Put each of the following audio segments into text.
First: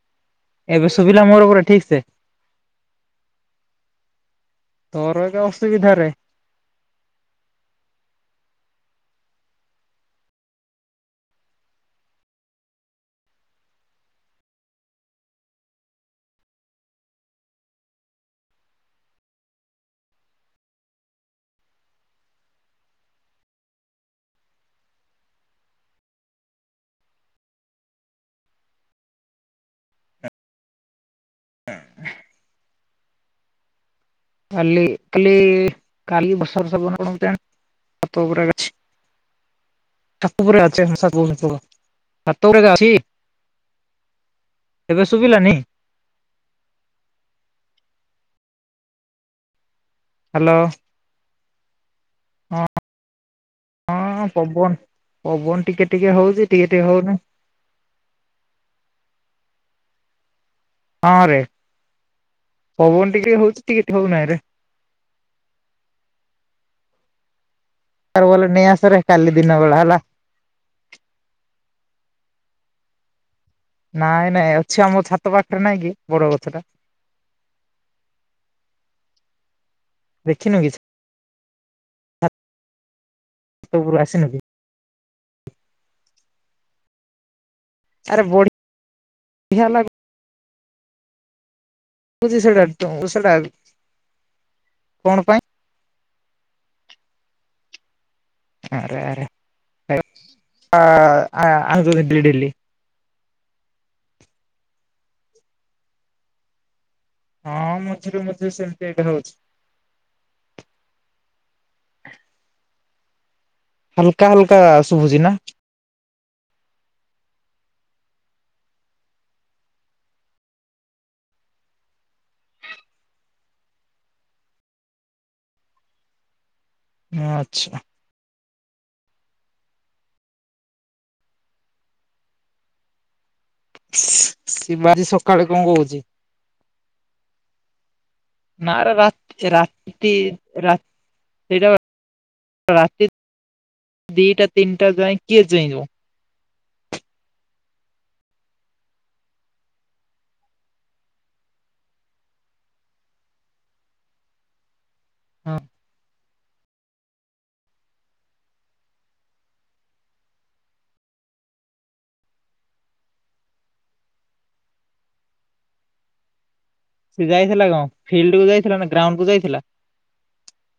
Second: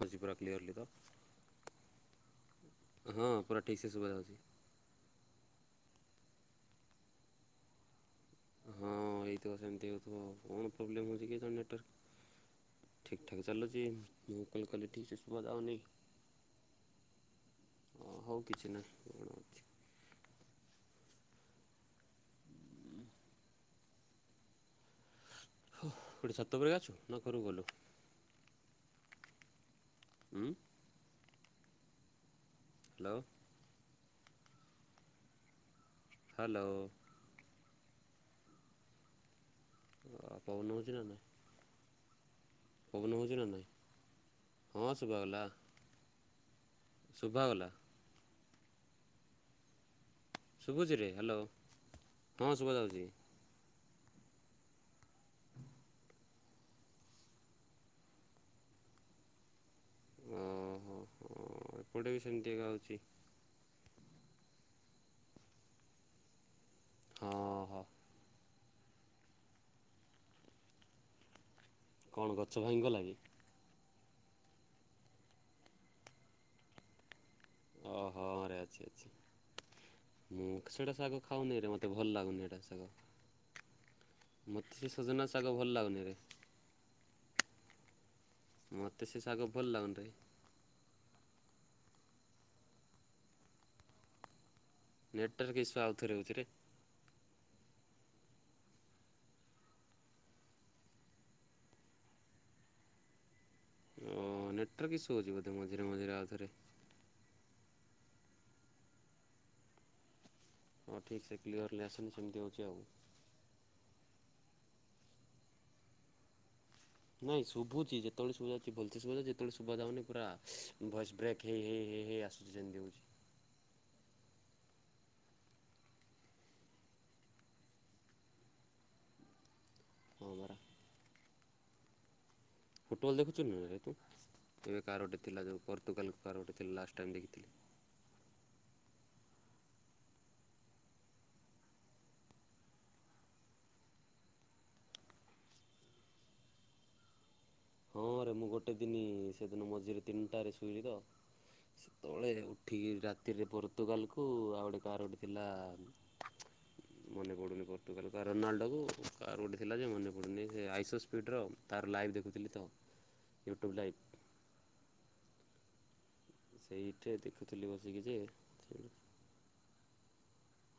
ହେଉଛି ପୁରା କ୍ଲିଅରଲି ତ ଏବେ ଶୁଭିଲା ମୋର ପୁରା ଠିକ୍ ସେ? ହଁ ପୁରା ଠିକ୍ ସେ ଶୁଭା ଯାଉଛି। ଘର ଏବେ ଅସୁବିଧା ରେ। ହଁ ହେଇଥିବ ସେମିତି ହଉଥିବ। କଣ ପ୍ରୋବ୍ଲେମ ହଉଛି କି ନେଟୱାର୍କ ଠିକ୍ ଠାକ୍ ଚାଲୁଛି। ମୁଁ କଲ୍ କଲି ଠିକ୍ ସେ ଶୁଭା ଯାଉନି। ହୁଁ ହଁ କିଛି ନାହିଁ। କଣ ଅଛି। ହୁଁ। [unintelligible] [unintelligible] ହ୍ୟାଲୋ। କାଲି କାଲି କାଲି ହ୍ୟାଲୋ ବଷଷ ବଣଣି ଟା। [unintelligible] ପାତ ପବନ ଗୁରାକେ ହେଉଛି ନା ନାହିଁ ଅଛି। ବୁଝିଲ ନାଇଁ ହଁ ଏବେ ଶୁଭାଗଲା, ଶୁଭିଲାନି ଶୁଭାଗଲା। ହ୍ୟାଲୋ ଶୁଭୁଛିରେ ହାଲୋ ହଁ ଶୁଭାଯାଉଚି। ହଁ ହଁ ପବନ ପବନ ଟିକେ ଟିକେ ହୋଉଚି ଟିକେ ଟିକେ ହୋଉନାଇଁ। ଓହୋ! ଓ ଏପଟେ ବି ସେମତିକା ହୋଉଚି। ଟିକେ ଟିକେ ହଉଛି। ଏଠି କୀତ୍ ହଉନାଇଁରେ। ହଁଅଁ ହ। [unintelligible] ଭଲେରେ ନେଇ ଆସରେ କାଲି ଦିନ ବେଳା ହେଲା। କଣ ଗଛ ଭାଙ୍ଗିଗଲା କି? ନାଇଁ ନାଇଁ ଅଛି ଆମ ଛାତ ପାଖେରେ ନାଇଁ କି ବର ଗଛ ଟା। ଅ ହଁରେ ଅଛି ଅଛି। ମୁଁ ଦେଖିନୁ କି ସେଇଟା ଶାଗ ଖାଉନିରେ ମତେ ଭଲ୍ ଲାଗୁନି ଏଟା ଶାଗ। ଛାତ ଓପୁରୁ ଆସିନ କି? ମତସେ ସଜନା ଶାଗ ଭଲ୍ ଲାଗୁନି ରେ। ଆରେ ବଢି ମତେ ସେ ଶାଗ ଭଲ୍ ଲାଗନ୍ତା କି। [unintelligible] କଣ ପାଇଁ ନେଟୱାର୍କ ଇସୁ ଆଉଥରେ ହୋଉଚିରେ। ଆରେ ଆରେ, [unintelligible] ଡେଲି। ହଁ ନେଟୱାର୍କ ଇସୁ ହୋଉଚି ବୋଧେ ମଝିରେ ମଝିରେ ଆଉଥରେ। ହଁଅଁ ମଝିରେ ମଝିରେ ସେମତି ଏଇଟା ହୋଉଛି। ହଁ ଠିକ୍ ସେ କ୍ଲିୟର ଲେହାସିନ ସେମତି ହେଉଛି ଆଉ। ହାଲକା ହାଲକା ଶୁଭୁଚି ନା। ନାଇଁ ଶୁଭୁଛି ଯେତେବେଳ ଶୁଣିଆର ଥିବ ଭଲସେ ଶୁଭାଯାଉଛି ଯେତେବେଳେ ଶୁଭାଯାଉନି ପୁରା ଭଏସ୍ ବ୍ରେ କେ ହେଇ ହେଇ ହେଇ ହେଇ ହେଇ ହେଇ ଆସୁଛି ଯେମତି ହୋଉଛି। ଆଚ୍ଛା। ହଁ ବରା। ଫୁଟୁବଲ ଦେଖୁଚୁନାରେ ହେ ତୁ ଏବେ କାର୍ ଶିବାଜୀ ଗୋଟେ ଥିଲା ସକାଳେ କଣ ଯୋଉ କହୁଛି ପର୍ତ୍ତୁାଗାଲ କାର୍ ଗୋଟେ ଥିଲା ଲାଷ୍ଟ୍ ଟାଇମ୍ ଦେଖିଥିଲି। ନା ଏ ରାତ୍ ରାତି ରା ସେଇଟା ରାତି ଦିଟା ତିନଟା ଯାଏ କିଏ ଚେଇଁବ? ହଁରେ ମୁଁ ଗୋଟେ ଦିନି ସେଦିନ ମଝିରେ ତିନଟାରେ ଶୋଇଲି ତ। ସେ ତଳେ ଉଠିକି ରାତିରେ ପର୍ତୁଗାଲକୁ ଆଉ ଗୋଟେ କାର ଗୋଟେ ହଁ ଥିଲାମ୍। ମନେ ପଡ଼ୁନି ପର୍ତ୍ତୁଗାଲ କାର ରୋନାଲଡୋକୁ କାଆର ଗୋଟେ ଥିଲା ଯେ ମନେ ପଡ଼ୁନି ସେ ଆଇଶ ସ୍ପିଡ଼ର ତାର ଲାଇଭ୍ ଦେଖୁଥିଲି ତ ୟୁଟ୍ୟୁବ୍ ଲାଇଭ୍। ସେଇଠେ ସେ ଯାଇଥିଲା ଦେଖୁଥିଲି କଣ ବସିକି ଯେ, ଫିଲ୍ଡ କୁ ଯାଇଥିଲା ସେ ନା ଗ୍ରାଉଣ୍ଡ କୁ ଯାଇଥିଲା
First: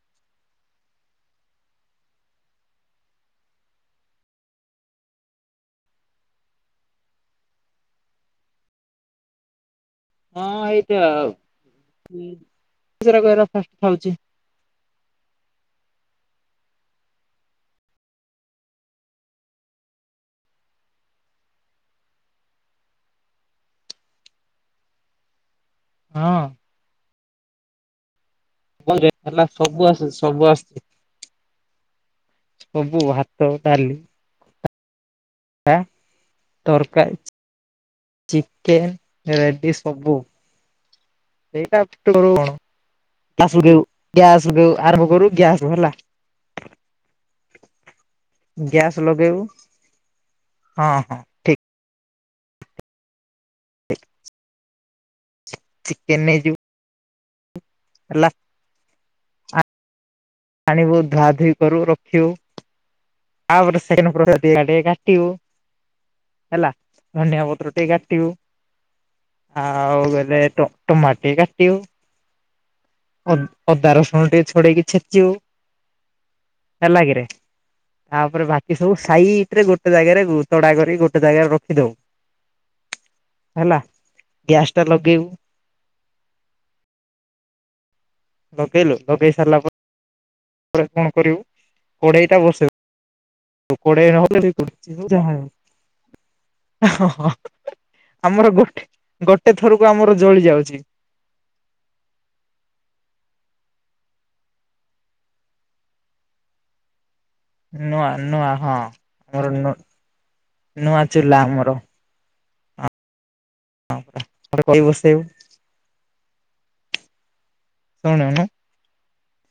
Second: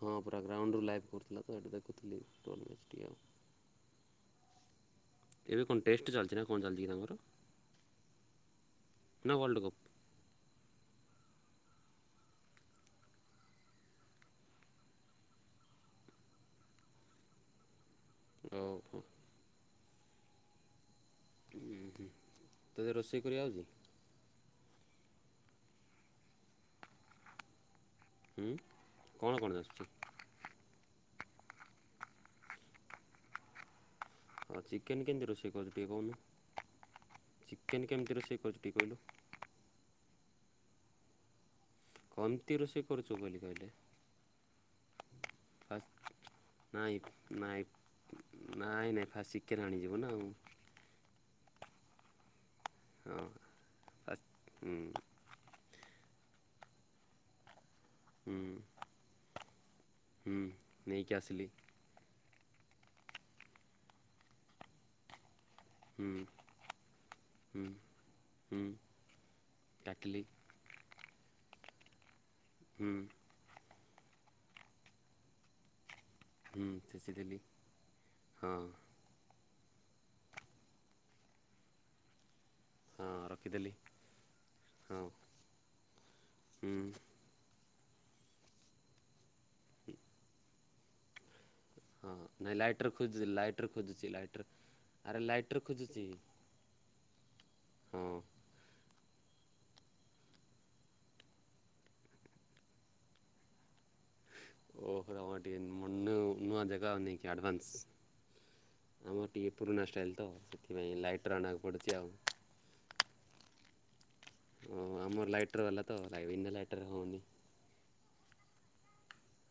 ହଁ ପୁରା ଗ୍ରାଉଣ୍ଡରୁୁ ଲାଇଭ୍ କରୁଥିଲା ତ ସେଇଠି ଦେଖୁଥିଲି, ଟୋଲ୍ ମ୍ୟାଚ୍ ଟିକେ ଆଉ। ଏବେ କଁ ଟେଷ୍ଟ ଚାଲଚି ନା କଁ ଚାଲଚି କି ତାଙ୍କର? ନା ୱାଲଡ଼ କପ୍। ହଁ ଏଇଟା ଆଉ ମୁଁ ସେରାକୁ ଏରା ଫଷ୍ଟ୍ ଖାଉଚି। ଅଉ ହୋ। ଉଁ ହୁଁ, ତୋତେ ରୋଷେଇ କରିଆ ଆଉଚି। ହଁଅଁ। ହୁଁ [unintelligible] କଣ ହେଲା କଣ ଆସୁଛି? ସବୁ ଆସ ସବୁ ଆସୁଚି। ସବୁ ଭାତ ଡାଲି ହଁ ଚିକେନ୍ କେମିତି ରୋଷେଇ କରଚୁ ଟିକେ କହୁନୁ ତରକାରୀ ଚିକେନ୍ କେମିତି ରୋଷେଇ କରଚୁ ଟିକେ ଚିକେନ କହିଲୁ? ରେଡି ସବୁ [unintelligible] କମିତି ରୋଷେଇ କରୁଛୁ ବୋଲି କହିଲେ ଗ୍ୟାସ ରୁ ଆରମ୍ଭ କରୁ ଗ୍ୟାସ ହେଲା। ଫାଷ୍ଟ ନାଇଁ ନାଇଁ ନାଇଁ ଗ୍ୟାସ୍ ନାଇଁ ଫାସ ଲଗେଇବୁ ଚିକେନ ଆଣି ଯିବ ନା ଆଉ। ହଁ ହଁ। ଠିକ୍ ହଁ। ହୁଁ। ଚିକେନ ନେଇ ଯିବୁ ହୁଁ। ହୁଁ ଆଣିବୁ ନେଇକି ଧୁଆ ଆସିଲି ଧୁଇ କରୁ ରଖିବୁ। ତା ପରେ ସେକେଣ୍ଡ ପ୍ରୋସେସ [unintelligible] କାଟିବୁ ହୁଁ ହେଲା ଧନିଆ ପତ୍ର ଟିକେ କାଟିବୁ। ହୁଁ ଆଉ କାଟିଲି ବେଲେ ଏ ଟ ଟମାଟ ଟେ କାଟିବୁ। ହୁଁ। ଅଦା ରସୁଣ ଟିକେ ଛଡେଇକି ଛେଚିବୁ। ହୁଁ ହେଲା କିିରେ? ଛେଚିଦେଲି ତାପରେ ହଁ ବାକି ସବୁ ସାଇଟ ରେ ଗୋଟେ ଜାଗାରେ ତଡା କରି ଗୋଟେ ଜାଗାରେ ରଖି ଦଉ। ହଁ ରଖିଦେଲି ହେଲା ଗ୍ୟାସ ତା ହଁ ଲଗେଇବୁ। ହୁଁ। ଲଗେଇଲୁ ଲଗେଇ ସରିଲା ପ ତା ପରେ କଣ କରିବୁ? କଡେଇ ହଁ ଟା ନାଇଁ ବସେଇବୁ ଲାଇଟ୍ର ଖୋଜୁ ଲାଇଟ୍ର କଡେଇ ଖୋଜୁଚି ଲାଇଟ୍ର ନହେଲେ ଆରେ ଲାଇଟ୍ର ଖୋଜୁଚି। ହ ଆମର ଗୋଟେ ଗୋଟେ ଥରକୁ ଆମର ଜଳି ଯାଉଚି। [unintelligible] କି ଆଡ଼ଭାନ୍ସ ନୂଆ ନୂଆ ହଁ। ଆମର ଟିକେ ପୁରୁଣା ଷ୍ଟାଇଲ୍ ତ ସେଥିପାଇଁ ନୂଆ ଲାଇଟର ଚୁଲା ଆଣିବାକୁ ଆମର ପଡ଼ୁଚି ଆଉ। କଡେଇ ଓ ବସେଇବୁ ଆମର ଲାଇଟର ବାଲା ତ ବିନା ଲାଇଟର ରେ ହଉନି। ଶୁଣୁନୁ।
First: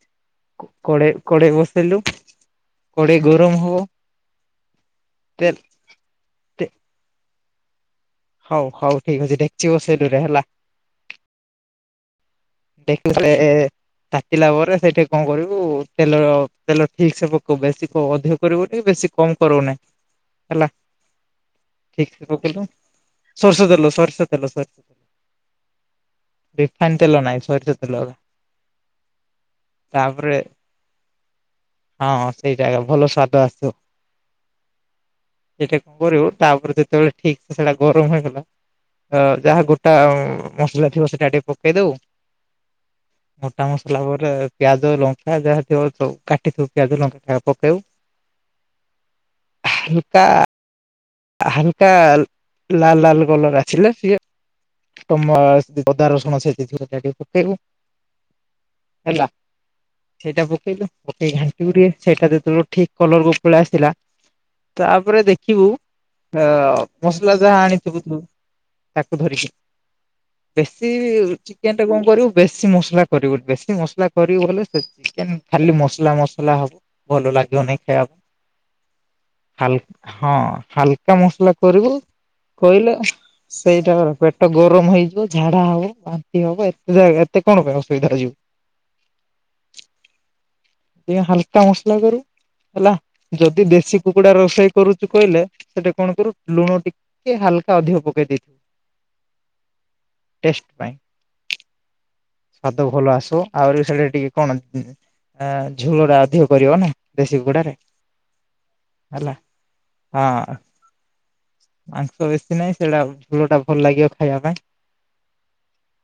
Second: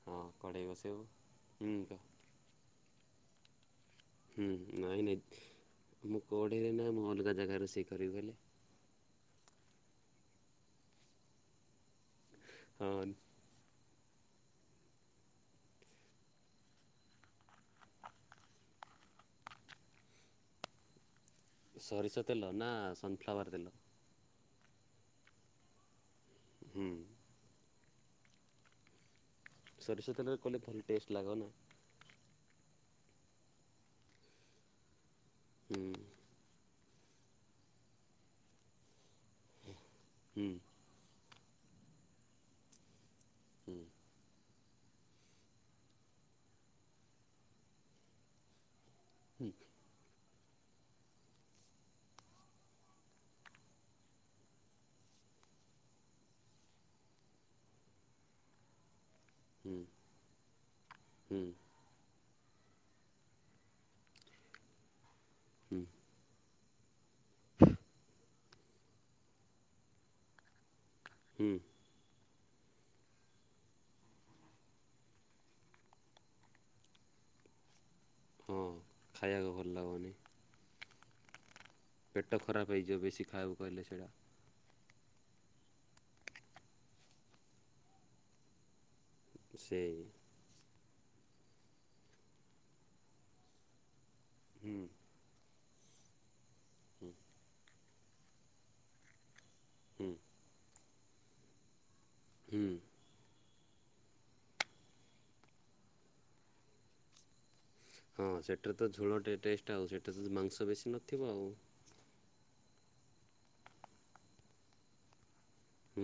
ହଁ କଣ? କଡେ କଡେଇ ବସେଇଲୁ କଡେଇ ଗରମ ହବ। ହୁଁ ନାଇଁ ତେ ନାଇଁ ମୁଁ ତେ କଉ଼ିରେ ନାଁ ମୁଁ ଅଲଗା ଜାଗା ରୋଷେଇ କରିବି ବୋଇଲେ? ହଉ ହଉ ଠିକ୍ ଅଛି ଡେକଚି ବସେଇଲୁ ରେ ହେଲା। ହଁ [unintelligible] ତାକିଲା ପରେ ସେଇଠି କଣ କରିବୁ ତେଲ ତେଲ ଠିକ ସେ ପକ ବେଶୀ ଅଧିକ କରିବୁ ଟ ବେଶୀ କମ କରବୁ ନେଇ ହେଲ। ସୋରିଷ ଠିକ ତେଲ ନା [unintelligible] ସନଫ୍ଲାୱାର୍ ଶୋରଷ ତେଲ ଶୋରଷ। ହୁଁ ରିଫାଇନ୍ ତେଲ ନାହିଁ ସରିଷ ତେଲ। ସରିଷ ତାପରେ ତେଲରେ କଲେ ଭଲ ଟେଷ୍ଟ ଲାଗ ନା। ହଁ ସେଇଟା [unintelligible] ଭଲ ସ୍ଵାଦ ଆସିବ। ସେଇଟା ହୁଁ କଣ କରିବୁ ତାପରେ ଯେତେବେଳେ ଠିକ ସେ ସେଟା ଗରମ ହେଇଗଲା ଯାହା ଗୋ ହୁଁ ମସଲା ଥିବ ସେଇଟା ଟିକେ ପକେଇ ଦଉ ମୋଟା ହୁଁ ମସଲା ବୋଇଲେ ପିଆଜ ଲଙ୍କା ଯାହା ଥିବ ସବୁ କାଟିଥିବ ପିଆଜ ଲଙ୍କା ପକେଇଉ। ହୁଁ। ହଲକା ହାଲକା ଲାଲ ଲାଲ କଲର ଆସିଲେ ସିଏ [unintelligible] ଅଦା ରସୁଣ ଛେଚିଥିବୁ ତାକୁ ପକେଇବୁ ହେଲା। ହୁଁ ସେଇଟା ପକେଇଲୁ ପକେଇକି ହୁଁ ଘାଟିି [unintelligible] ସେଇଟା ଯେତେବେଳେ ଠିକ୍ କଲରକୁ ପଳାଇ ଆସିଲା ତାପରେ ଦେଖିବୁ। ହୁଁ ଅ ମସଲା ଯାହା ଆଣିଥିବୁ ତୁ ତାକୁ ଧରିକି। ବେଶୀ ହୁଁ ଚିକେନ୍ ଗଟେ କଣ କରିବୁ ବେଶୀ ମସଲା କରିବୁ ବେଶୀ ମସଲା କରିବୁ ହେଲେ ବଲେ ସେ ଚିକେନ ଖାଲି ମସଲା ମସଲା ହବ। ଭଲ ଲାଗିବନି ଖାଇବାକୁା ହଁ ଖାଇବାକୁ ହା ଭଲ ଲାଗୁନି ହଁ ହାକା ମସଲା କରିବୁ ପେଟ ଖରାପ କହିଲେ ହେଇଯିବ ବେଶୀ ଖାଇବାକୁ କହିଲେ ସେଇଟା [unintelligible] ପେଟ ଗରମ ହେଇଯିବ ଝାଡ଼ା ହବ ବାନ୍ତି ହବ ଏତେ ଏତେ କଣ ପାଇଁ ଅସୁବିଧାରେଯିବୁ। ସେ ଟିକିଏ ହାଲକା ମସଲା କରୁବୁ ହେଲା ଯଦି ଦେଶୀ କୁକୁଡା ରୋଷେଇ ହୁଁ କରୁଚୁ। କହିଲେ ସେଟା କଣକରୁ ଲୁଣ ଟିକିଏ ହାଲ୍କା ଅଧିକ ପକେଇ [unintelligible] ହୁଁ ଟେଷ୍ଟ ପାଇଁ। ହୁଁ ସ୍ଵାଦ ଭଲ ଆସିବ ଆହୁରି ସେଇଟା ଟିକେ କଣ ଆ ଝୋଳ ଟା ଅଧିକ କରିବ ନା ଦେଶୀ କୁକୁଡାରେ। ହଁ ସେଠାରେ ତ ଝୋଳ ହେଲା ଟେ ଟେଷ୍ଟ ଆଉ ସେଠା ହଁ ତ ମାଂସ ବେଶୀ ନଥିବ ଆଉ। ମାଂସ ବେଶୀ ନାହିଁ ସେଇଟା ଝୋଳ ଟା ଭଲ ଲାଗିବ ଖାଇବା ପାଇଁ। ହୁ।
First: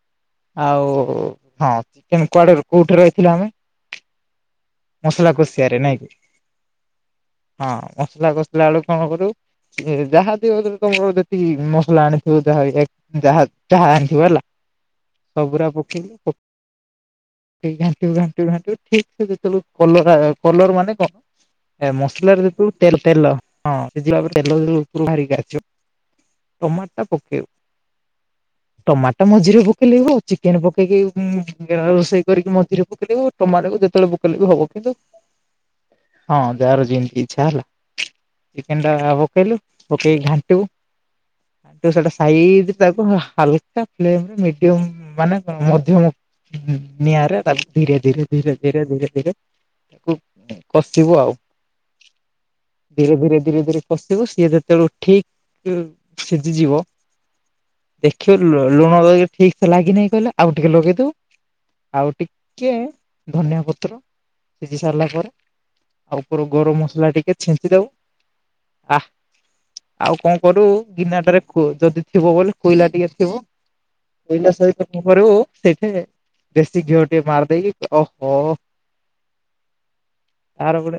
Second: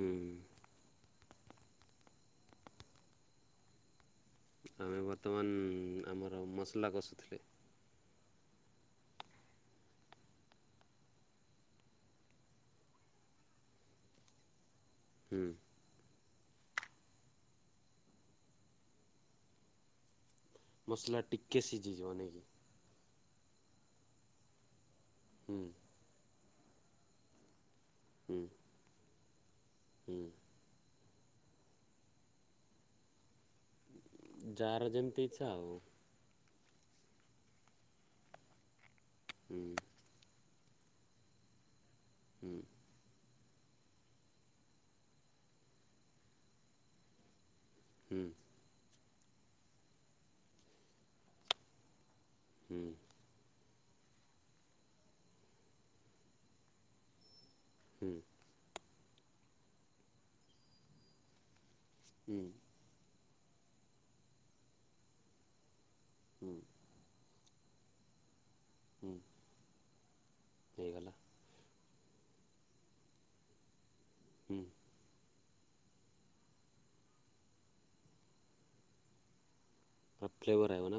ଆଉ ହଁ ଚିକେନ୍ କୁଆଡେ କୋଉଠି ରହିଥିଲ ଆମେ? ଆମେ ମସଲା କଷିଆରେ ନାଇଁ କି ବର୍ତ୍ତମାନ ଆମର ମସଲା କଷୁଥିଲେ। ହଁ ମସଲା କସୁଥୁଲା ବେଳକୁ କଣ କରିବୁ ଯେ ଯାହା [unintelligible] ତମର ଯେତିକି ମସଲା ଆଣିଥିବ ଯାହା ଯାହା ଯାହା ଆଣିଥିବ ହେଲା। ହୁଁ। ସବୁରା ପକେଇବୁ ପ [unintelligible] ଘାଣ୍ଟିବୁ ଘାଣ୍ଟିବୁ ଘାଣ୍ଟିଵୁ ଠିକ୍ ସେ ଯେତେବେଳକୁ କଲର କଲର ମାନେ କ ମସଲା ଟିକେ ଏ ସିଝିଯିବ ମସଲା ନାଇକି ଯେତୁ ତେ ତେଲ। ହୁଁ [unintelligible] ଟମାଟ ଟା ପକେଇବୁ। ହୁଁ। ଟମାଟ ମଝିରେ ପକେଇଲେ ହୁଁ ହଉ ଚିକେନ ପ ପେଇକି ରୋଷେଇ କରିକି ମଝିରେ ପକେଇଦେବୁ ଟମାଟ କୁ ଯେତେବେଳେ ପ ଯାହାର [unintelligible] ଯେମିତି ଇଚ୍ଛା ଆଉ। ହଁ ଯାହାର ଯେମିତି ଇଚ୍ଛା ହେଲା ଚିକେନ ଟା ପକେଇଲୁ। ହୁଁ ପକେଇ ଘାଣ୍ଟିବୁ ସେଟା ସାଇଯୀ ତା ହାଲ୍କା ପ୍ଲେନ୍ ମିଡିୟମ ମାନେ ମଧ୍ୟମ ନିଆଁରେ ତା ଧୀରେ ହୁଁ ଧୀରେ ଧୀରେ ତାକୁ କଷିବୁ ଆଉ। ହୁଁ ଧୀରେ ଧୀରେ କସିବୁ ସିଏ ଯେ [unintelligible] ବେଳୁ ଠିକ୍ ସିଝିଯିବ ହୁଁ ଦେଖିବୁ। ଲୁଣ ଠିକ୍ ସେ ଲାଗିିନହିଁ କହିଲା ଆଉ ଟିକେ ଲଗେଇଦବୁ ଆଉ ହୁଁ ଟିକେ ଧନିଆ ପତ୍ର ସିଝି ସାରିଲା ପରେ। ଉପରୁ ଗରମ ମସଲା ଟିକେ ଛିଞ୍ଚିଦବୁ ଆଁ। ହୁଁ ଆଉ କଣ କରୁବୁ ହେଇଗଲା ଗିନାଟାରେ କୋ ଯଦି ଥିବ ବୋଲି କୋଇଲା ଟିକେ ଥିବ। ହୁଁ। [unintelligible] ଦେଶୀ ଘିଅ ଟେକିଏ ମାରିଦେଇକି ଓହୋ। ତାର ଗୋଟେ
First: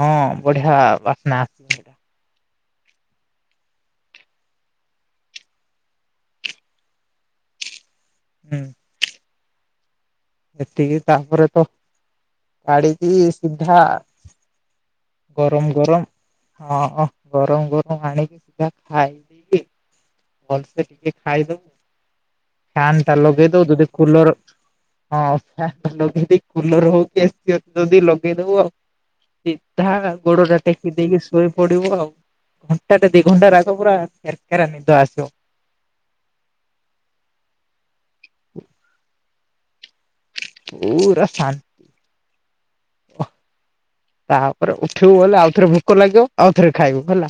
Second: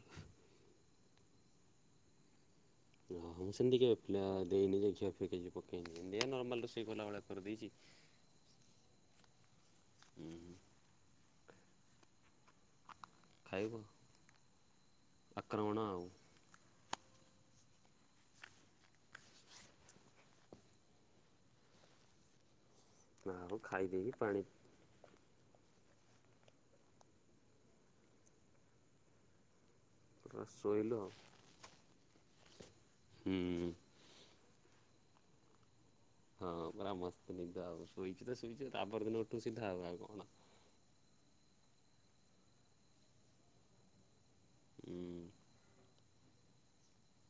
ହଁ ବଢିଆ ବାସ୍ନା। ହଁ ହଁ ମୁଁ ସେମିତି କେବେ ଦେଇନି ଘିଅ ଫିଅ କିଛି ପକେଇନି ଏମିତିଆ ନର୍ମାଲ ରୋଷେଇ କଲାଭଳିଆ କରିଦେଇଚି। ହୁଁ। ହୁଁ ଟିକେ ତାପରେ ତ କାଡିକି ଖାଇବ ସିଧା ଗରମ ଆକ୍ରମଣ ଆଉ। ଗରମ ହଁ ହଁ ଗରମ ଗରମ ଆଣିକି ସିଧା ଖାଏ। ଭଲସେ ଟିକେ ଖାଇଦଉ ଫ୍ୟାନ୍‌ ଟା ଲଗେଇ ଆଉ ଦବୁ ଯଦି ଖାଇଦେଇକି କୁଲର ପାଣି ହଁ ଫ୍ୟାନ ଲଗେଇ ଦେଇ କୁଲର ହଉ କି ଏସି ଅଛି ଯଦି ଲଗେଇଦବୁ ଆଉ। ସିଧା ପୁରା ଗୋଡ ଟା ଟେକି ଶୋଇଲୁ ଆଉ ଦେଇକି ଶୋଇ ପଡିବୁ ଆଉ। ଘଣ୍ଟା ଟା ଦିଇ ଘଣ୍ଟା ହୁଁ। ରାଗ ପୁରା କେରେ କେରା ନିଦ ଆସିବ। ହଁ ପୁରା ମସ୍ତନିଦ ଆଉ ଶୋଇଚୁ ତ ଶୋଇଚୁ ତାପର ଦିନ ଉଠୁ ସିଧା। ଆଉ କଣ ପୁରା ଶାନ୍ତ। ଓ ତାପରେ ହୁଁ ଉଠିବୁ ବୋଲେ ଆଉଥରେ ଭୋକ ଲାଗିବ ଆଉଥରେ ଖାଇବୁ ହେଲା।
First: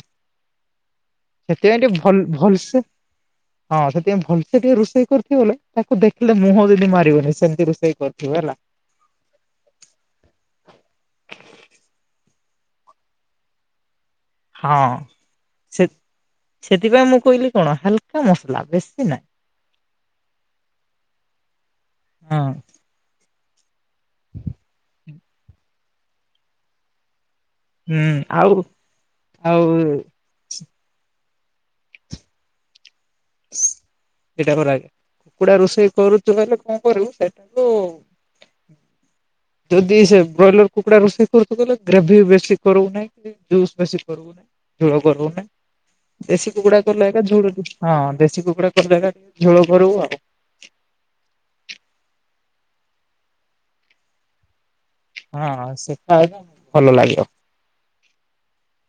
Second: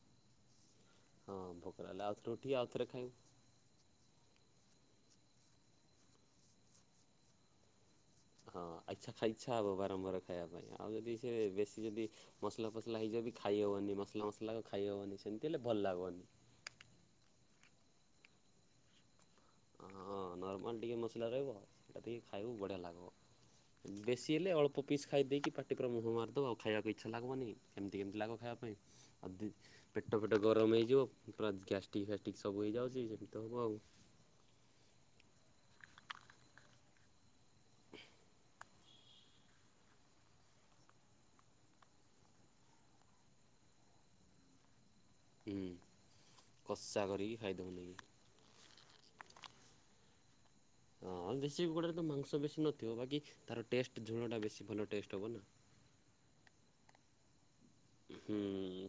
ହଁ ଭୋକ ସେଥିପାଇଁ ଟିକେ ଲାଗିଲେ ଭଲ୍‌ ଆଉଥରେ ଉଠିକି ଭଲସେ ଆଉଥରେ ଖାଇବୁ। ହଁ ସେଥିପାଇଁ ଭଲସେ ଟିକେ ରୋଷେଇ କରୁଥିବ ବୋଲେ ତାକୁ ଦେଖିଲେ ମୁହଁ ଯଦି ମାରିବନି ସେମିତି ରୋଷେଇ କରି ହଁ ଆଇଛା ଖାଇଚ୍ଛା ହବ ବାର ମ୍ବାର ଖାଇଆ ପାଇଁ ଆଉ ଯଦି ସେ ବେଶୀ ଯଦି ମସଲା ଫସଲା ହେଇଯିବ ବି ଖାଇହବନି ମସଲା ମସଲା ହଁ ଖାଇହବନି ସେମିତି ହେଲେ ସେ ଭଲ ଲାଗୁବନି। ସେଥିପାଇଁ ମୁଁ କଇଲି କଣ ହାଲକା ମସଲା ବେଶୀ ନାଇଁ। ହଁ ନର୍ମାଲ ଟିକେ ମସଲା ରହିବ ସେତିକି ହଁ ଖାଇବୁ ବଢ଼ିଆ ଲାଗିବ। ବେଶୀ ହେଲେ ଅଳ୍ପ ପିସ୍ ଖାଇ ଦେଇକି ପାଟି ପୁରା ମୁହଁ ମାରିଦବ ଆଉ ଖାଇଆକୁ ଇଚ୍ଛା ଲାଗବନି। କେମିତି ହୁଁ କେମିତି ଲାଗିବ ଆଉ ଖାଇଆ ପାଇଁ ଆଉ ଦି ଆଉ ପେଟ୍ ପେଟ ଫେଟ ଗରମ ହେଇଯିବ ପୁରା ଗ୍ୟାଷ୍ଟିକ୍ ଫ୍ୟାଷ୍ଟିକ୍ ସବୁ ହେଇଯାଉଚି ସେମିତି ତ ହବ ଆଉ। ସେଟା ବ ରାଇ କୁକୁଡା ରୋଷେଇ କରୁଥୁବ ହେଲେ କଣ କରିବୁ? ସେଇଟାକୁ ଯଦି ସେ ବଏଲର୍ କୁକୁଡ଼ା ରୋଷେଇ କରୁଥିବ ହେଲେ ଗ୍ରେଭି ବେଶୀ କରିବୁନାଇଁ। ଜୁସ୍ ବେଶୀ କରୁନାହି ଝୋଳ କରୁନା ହୁଁ ଦେଶୀ କୁକୁଡା କଷା କଲେ ଏକା କରିକି ଝୋଳ ଖାଇଦବୁ ନେଇକି। ଦେଶୀ କୁକୁଡ଼ା କରିଲେ ଏକା ଝୋଳ କରିବୁ ଆଉ। ହଁ ଦେଶୀ କୁକୁଡ଼ା ର ତ ମାଂସ ବେଶୀ ନଥିବ ବାକି ତାର ଟେଷ୍ଟ ଝୋଳ ଟା ବେଶୀ ଭଲ ଟେଷ୍ଟ। ହେବ ନା। ହଁ ହଁ ସେଟା ଆହୁରି ଭଲ ଲାଗିବ। ହୁଁ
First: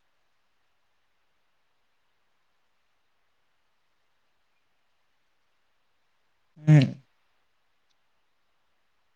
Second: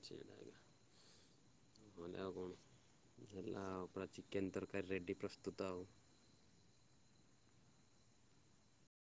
ସେଇଟା ଏକା। ବୋଲେ ଆଉ କଣ ହେଲା ଆଉ ପୁରା ଚିକେନ୍‌ ତରକାରୀ ରେଡ଼ି ପ୍ରସ୍ତୁତ ଆଉ। ହୁଁ।